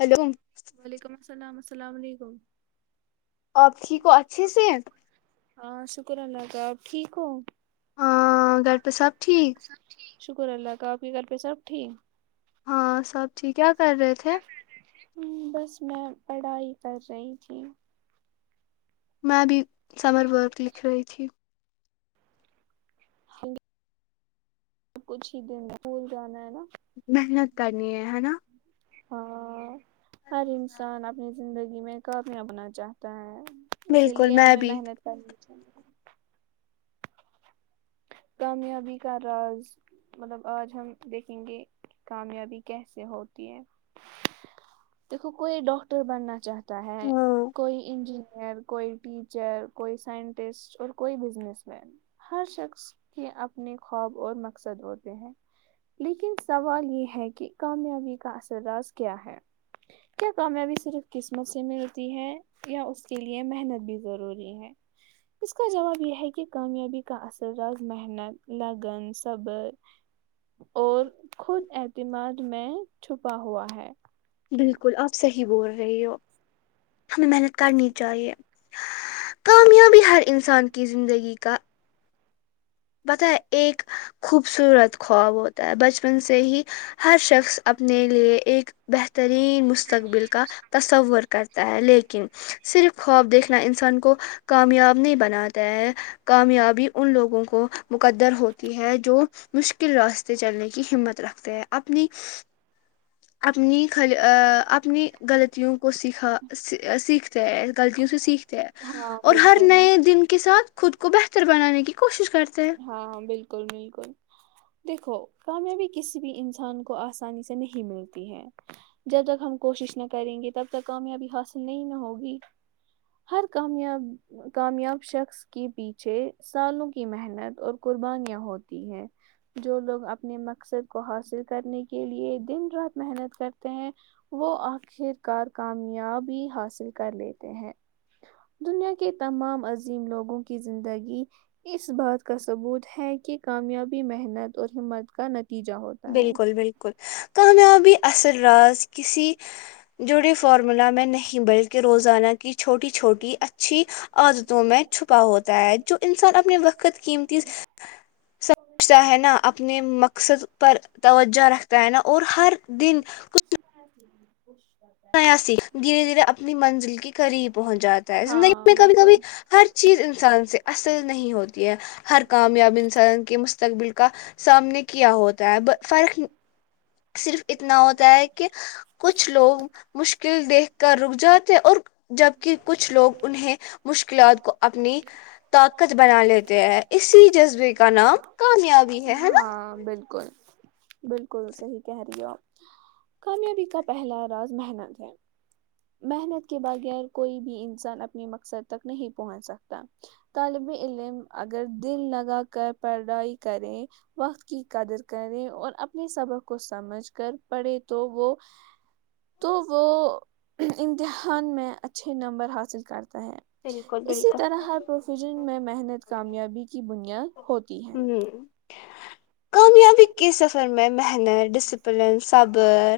hello وعلیکم السلام السلام علیکم آپ تھیک ہو اچھے سے ہیں ہاں شکر اللہ کا آپ ٹھیک ہوں گر پے سب ٹھیک شکر ہے اللہ کا آپ کے گھر پے سب ٹھیک ہاں سب ٹھیک کیا کر رہے تھے ہمم بس میں پڑھائی کر رہی تھی میں ابھی سمر ورک لکھ رہی تھی ہم نے کچھ ہی دن میں سکول جانا ہے نا محنت کرنی ہے ہے نا ہاں ہر انسان اب زندگی میں کامیاب ہونا چاہتا ہے اسی بالکل لیے میں ہمیں بھی محنت کرنی چاہیے کامیابی کا راز مطلب آج ہم دیکھیں گے کامیابی کیسے ہوتی ہے دیکھو کوئی ڈاکٹر بننا چاہتا ہے ہاں کوئی انجینئر کوئی ٹیچ چر کوئی سائنٹسٹ اور کوئی بزنس مین ہر شخص کہ اپنے خواب اور مقصد ہوتے ہیں لیکن سوال یہ ہے کہ کامیابی کا اصل راز کیا ہے کیا کامیابی صرف قسمت سے ملتی ہے یا اس کے لیے محنت بھی ضروری ہے اس کا جواب یے ہے کی کامیابی کا اصل راز محنت لگن سب اور خود اعتماد میں چھپا ہوا ہے بالکل آپ صحیح بول رہی ہو ہمیں محنت کرنی چاہیے کامیابی ہر انسان کی زندگی کا پتہ ہے ایک خوبصورت خواب ہوتا ہے بچپن سے ہی ہر شخص اپنے لیے ایک بہترین مستقبل کا تصور کرتا ہے لیکن صرف خواب دیکھنا انسان کو کامیاب نہیں بناتا ہے کامیابی ان لوگوں کو مقدر ہوتی ہے جو مشکل راستے چلنے کی ہمت رکھتے ہیں اپنی اپنی غلطی آآ اپنی غلطیوں کو سیکھا سیکھتے ہے غلطیوں سے سیکھتے ہیں ہاں اور ہر بالکل نئے دن کے ساتھ خود کو بہتر بنانے کی کوشش کرتے ہیں ہاں ہاں بالکل بالکل دیکھو کامیابی کسی بھی انسان کو آسانی سے نہیں ملتی ہے جب تک ہم کوشش نہ کریں گے تب تک کامیابی حاصل نہیں نہ ہوگی ہر کامیاب کامیاب شخص کے پیچھے سالوں کی محنت اور قربانیاں ہوتی ہیں جو لوگ اپنے مقصد کو حاصل کرنے کے لیے دن رات محنت کرتے ہیں وہ آخر کار کامیابی حاصل کر لیتے ہیں دنیا کے تمام عظیم لوگوں کی زندگی اس بات کا ثبوت ہے کہ کامیابی محنت اور ہمت کا نتیجہ ہوتی بالکل بالکل کامیابی اصل راز کسی جڑے فارمولا میں نہیں بلکہ روزانہ کی چھوٹی چھوٹی اچھی عادتوں میں چھپا ہوتا ہے جو انسان اپنے وقت قیمتی سمجھتا ہے نا اپنے مقصد پر توجہ رکھتا ہے نا اور ہر دن کچھ [unintelligible] نیا سیکھ دھیرے دھیرے اپنی منزل کے قریب پہنچ جاتا ہے زندگی ہاں میں کبھی کبھی بالکل ہر چیز انسان سے اصل نہیں ہوتی ہے ہر کامیاب انسان کے مستقبل کا سامنے کیا ہوتا ہے اب فرق صرف اتنا ہوتا ہے کہ کچھ لوگ مشکل دیکھ کر رک جاتے اور جب کے کچھ لوگ انہیں مشکلات کو اپنی طاقت بنا لیتے ہیں اسی جذبے کا نام کامیابی ہے ہے نا ہاں بالکل بالکل صحیح کہہ رہی ہو کامیابی کا پہلا راز محنت ہے محنت کے بغیر کوئی بھی انسان اپنے مقصد تک نہیں پہنچ سکتا طالب علم اگر دل لگا کر پڑھائی کریں وقت کی قدر کریں اور اپنے سبق کو سمجھ کر پڑھے تو وہ تو وہ امتحان میں اچھے نمبر حاصل کرتا ہے بالکل اسی بالکل طرح ہر پروفیشن میں محنت کامیابی کی بنیاد ہوتی ہے ہوں کامیابی کے سفر میں محنت ڈسیپلن صبر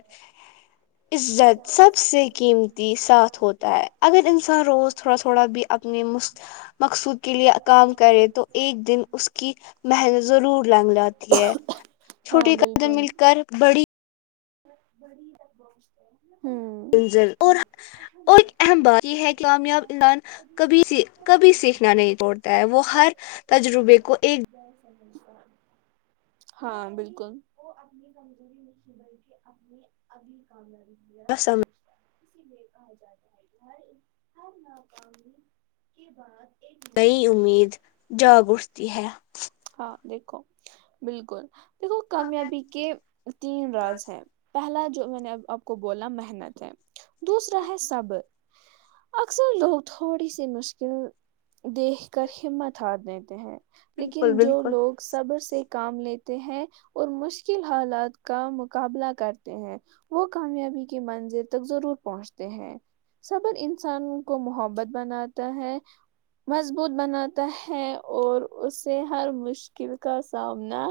عزت سب سے قیمتی ساتھ ہوتا ہے اگر انسان روز تھوڑا تھوڑا بھی اپنی مست مقصود کے لیے کام کرے تو ایک دن اس کی محنت ضرور رنگ لاتی ہاں چھوٹی قد مل کر بڑی بڑی بدمعاش ہے منزر اور اور ایک اہم بات یہ ہے کہ کامیاب انسان کبھی کبھی سیکھنا نہیں توڑتا ہے وہ ہر تجربے کو ایک ہاں بالکل اپنی اگلی کامیابی لیے سمجھ سمجتا اس لیے کہا جاتا ہے کہ ہر ہر ناکامی کے بعد نئی امید جاگ اٹھتی ہے ہاں دیکھو بالکل دیکھو کامیابی کے تین راز ہیں پہلا جو میں نے آپ کو بولا محنت ہے دوسرا ہے سب اکثر لوگ تھوڑی سی مشکل دیکھ کر ہمت ہار دیتے ہیں بالکل لیکن جو بالکل لوگ صبر سے کام لیتے ہیں اور مشکل حالات کا مقابلہ کرتے ہیں وہ کامیابی کے منزل تک ضرور پہنچتے ہیں صبر انسان کو محبت بناتا ہے مضبوط بناتا ہے اور اسے ہر مشکل کا سامنا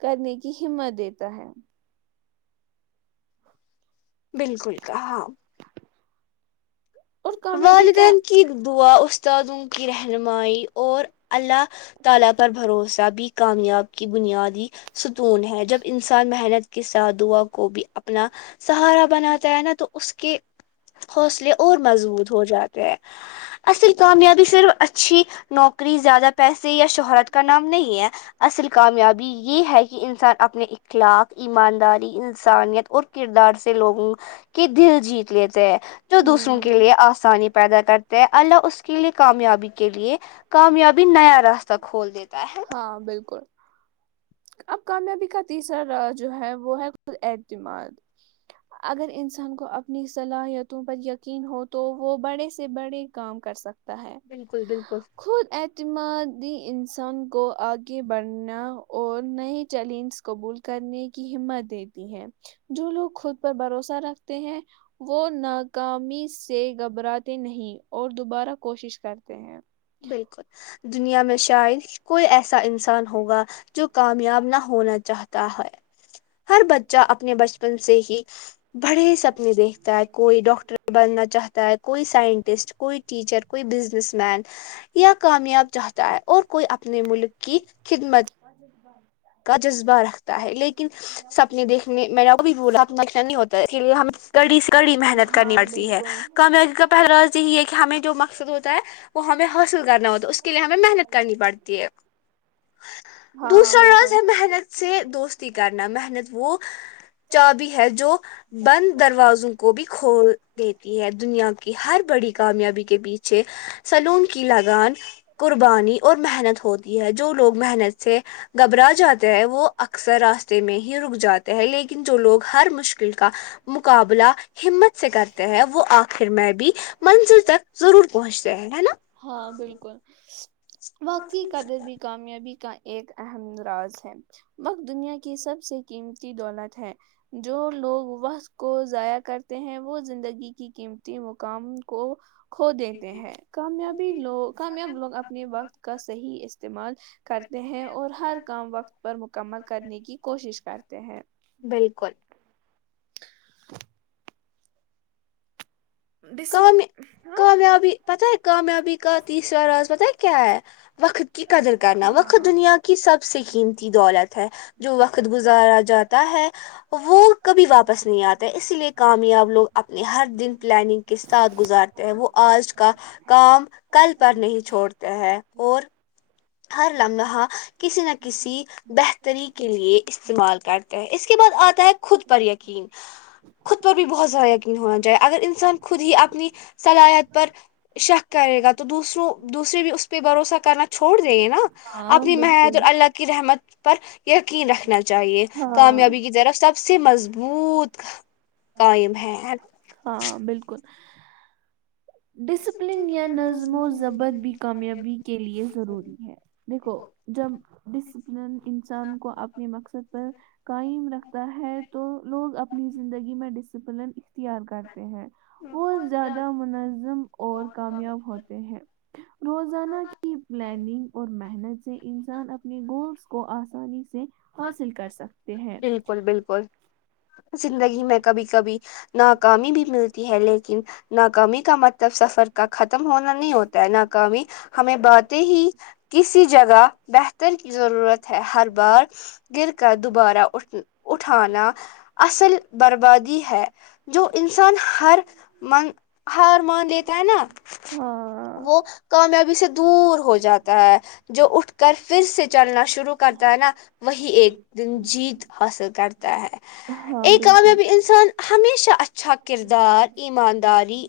کرنے کی ہمت دیتا ہے بالکل کہ اور کامیابی کا والدین کی دعا استادوں کی رہنمائی اور اللہ تعالی پر بھروسہ بھی کامیاب کی بنیادی ستون ہے جب انسان محنت کے ساتھ دعا کو بھی اپنا سہارا بناتا ہے نا تو اس کے حوصلے اور مضبوط ہو جاتے ہیں اصل کامیابی صرف اچھی نوکری زیادہ پیسے یا شہرت کا نام نہیں ہے اصل کامیابی یہ ہے کہ انسان اپنے اخلاق ایمانداری انسانیت اور کردار سے لوگوں کے دل جیت لیتے ہیں جو دوسروں کے ہوں لیے اس آسانی پیدا کرتے ہیں اللہ اس کے لیے کامیابی کے لیے کامیابی نیا راست ہ کھول دیتا ہے ہاں بالکل اب کامیابی کا تیسرا راز جو ہے وہ ہے خود اعتماد اگر انسان کو اپنی صلاحیتوں پر یقین ہو تو وہ بڑے سے بڑے کام کر سکتے تا ہے بالکل بالکل خود ایت اعتمادی انسان کو آگے بڑھنا اور نئے چیلنج قبول کرنے کی ہمت دیتی ہے جو لوگ خود پر بھروسہ رکھتے ہیں وہ ناکامی سے گھبراتے نہیں اور دوبارہ کوشش کرتے ہیں بالکل دنیا میں شاید کوئی ایسا انسان ہوگا جو کامیاب نہ ہونا چاہتا ہے ہر بچہ اپنے بچپن سے ہی بڑے سپنے دیکھتا ہے کوئی ڈاکٹر بننا چھات کوئی سائنٹسٹ کوئی ٹیچر کوںی بزنس مین یا کامیاب چاہتا ہے اور کوئی اپنے ملک کی خدمت [unintelligible] بت بار کا جذبہ رکھتا ہے لیکن سپنے دیکھنے میں وہ بھی بلانا نقشا نہیں ہوتا ہے اس لیے ہم کڑی سے کڑی محنت کرنی ہاں پڑتی ہے بالکل کامیابی کا پہلا راض یہی ہے کہ ہمیں جو مقصد ہوتا ہے وہ ہمیں حاصل کرنا ہوتا ہے اس کے لیے ہمیں محنت کرنی پڑتی تی ہے ہاں دوسرا راز بالکل ہے محنت سے دوستی کرنا محنت وہ چا بی ہے جو بند دروازوں کو بھی کھول دیتی ہے دنیا کو ہر بڑی کامیابی کے پیچھے سلون کی لگان قربانی اور محنت ہوتی ہے جو لوگ محنت سے گھبرا جاتے ہے وہ اکثر راستے میں ہی رک جاتے ہے لیکن جو لوگ ہر مشکل کا مقابلہ ہمت سے کرتے ہیں وہ آخر میں بھی منزل تک ضرور پہنچتے ہیں ہے نا ہاں بالکل واقعی قدر بھی کامیابی کا ایک اہم راز ہے وقت دنیا کی سب سے قیمتی دولت ہے جو لوگ وقت کو ضائع کرتے ہیں وہ زندگی کی قیمتی مقام کو کھو دیتے ہیں کامیابی لوگ کامیاب لوگ اپنے وقت کا صحیح استعمال کرتے ہیں اور ہر کام وقت پر مکمل کرنے کی کوشش کرتے ہیں بالکل کام کامیابی پتا ہے کامیابی کا تیسرا راز پتہ ہے کیا ہے وقت کی قدر کرنا وقت دنیا کی سب سے قیمتی دولت ہے جو وقت گزارا جاتا ہے وہ کبھی واپس نہیں آتا اسی لیے کامیاب لوگ اپنے ہر دن پلاننگ کے ساتھ گزارتے ہیں وہ آج کا کام کل پر نہیں چھوڑتے ہیں اور ہر لمحہ کسی نہ کسی بہتری کے لیے استعمال کرتے ہیں اس کے بعد آتا ہے خود پر یقین خود پر بھی بہت زیادہ یقین ہونا چاہے اگر انسان خود ہی اپنی صلاحیت پر شک کرے گا تو دوسروں دوسرے بھی اس پہ بھروسہ کرنا چھوڑ دینگے نا ہاں اپنی محنت بالکل اور اللہ کی رحمت پر یقین رکھنا چاہیے ہاں کامیابی کی طرف سب سے مضبوط قائم ہے ہاں بالکل ڈسپلن یا نظم و ضبط بھی کامیابی کے لئے ضروری ہے دیکھو جب ڈسپلن انسان کو اپنے مقصد پر قائم رکھتا ہے تو لوگ اپنی زندگی میں ڈسپلن اختیار کرتے ہیں وہ زیادہ منظم اور کامیاب ہوتے ہیں روزانہ کی پلاننگ اور محنت سے انسان اپنے گولس کو آسانی سے حاصل کر سکتے ہیں بالکل بالکل زندگی میں کبھی کبھی ناکامی بھی ملتی ہے لیکن ناکامی کا مطلب سفر کا ختم ہونا نہیں ہوتا ہے ناکامی ہمیں باتیں ہی کسی جگہ بہتر کی ضرورت ہے ہر بار گر کر دوبارہ اٹھ اٹھانا اصل بربادی ہے جو انسان ہر من ہر مان دیتا ہے نا ہاں وہ کامیابی سے دور ہو جاتا ہے جو اٹھ کر پھر سے چلنا شروع کرتا ہے نا وہی ایک جیت حاصل کرتا ہے ہاں ایک بالکل کامیابی انسان ہمیشہ اچھا کردار ایمانداری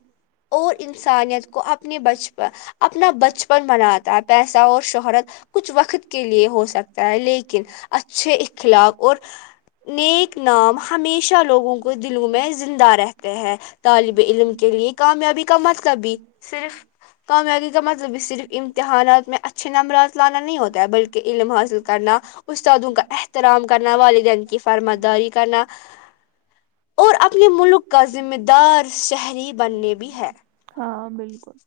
اور انسانیت کو اپنے بچپن اپنا بچپن بناتا ہے پیسہ اور شہرت کچھ وقت کے لئے ہو سکتا ہے لیکن اچھے اخلاق اور نیک نام ہمیشہ لوگوں کو دلوں میں زندہ رہتے ہیں طالب علم کے لیے کامیابی کا مطلب بھی صرف کامیابی کا مطلب بھی صرف امتحانات میں اچھے نمبرات لانا نہیں ہوتا ہے بلکہ علم حاصل کرنا استادوں کا احترام کرنا والدین کی فرماری کرنا اور اپنے ملک کا ذمہ دار شہری بننے بھی ہے ہاں بالکل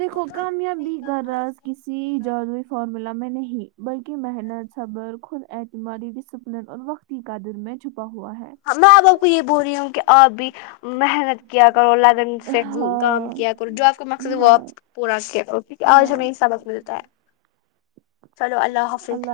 دیکھو کامیابی کا رااز کسی جادو فارمولا میں نہیں بلکی محنت صبر خود اعتمادی ڈسپلین اور وقت تی کا دل میں چھپا ہوا ہے میں آپ کو یے بول رہی ہوں کی آپ بھی محنت کیا کرو لگن سے کام ہاں کیا کرو جو آپ کا مقصد وہ ہاں آپ پورا [unintelligible] اوکے آج ہمیں ہاں یے سبق ملتا ہے چلو اللہ حافظ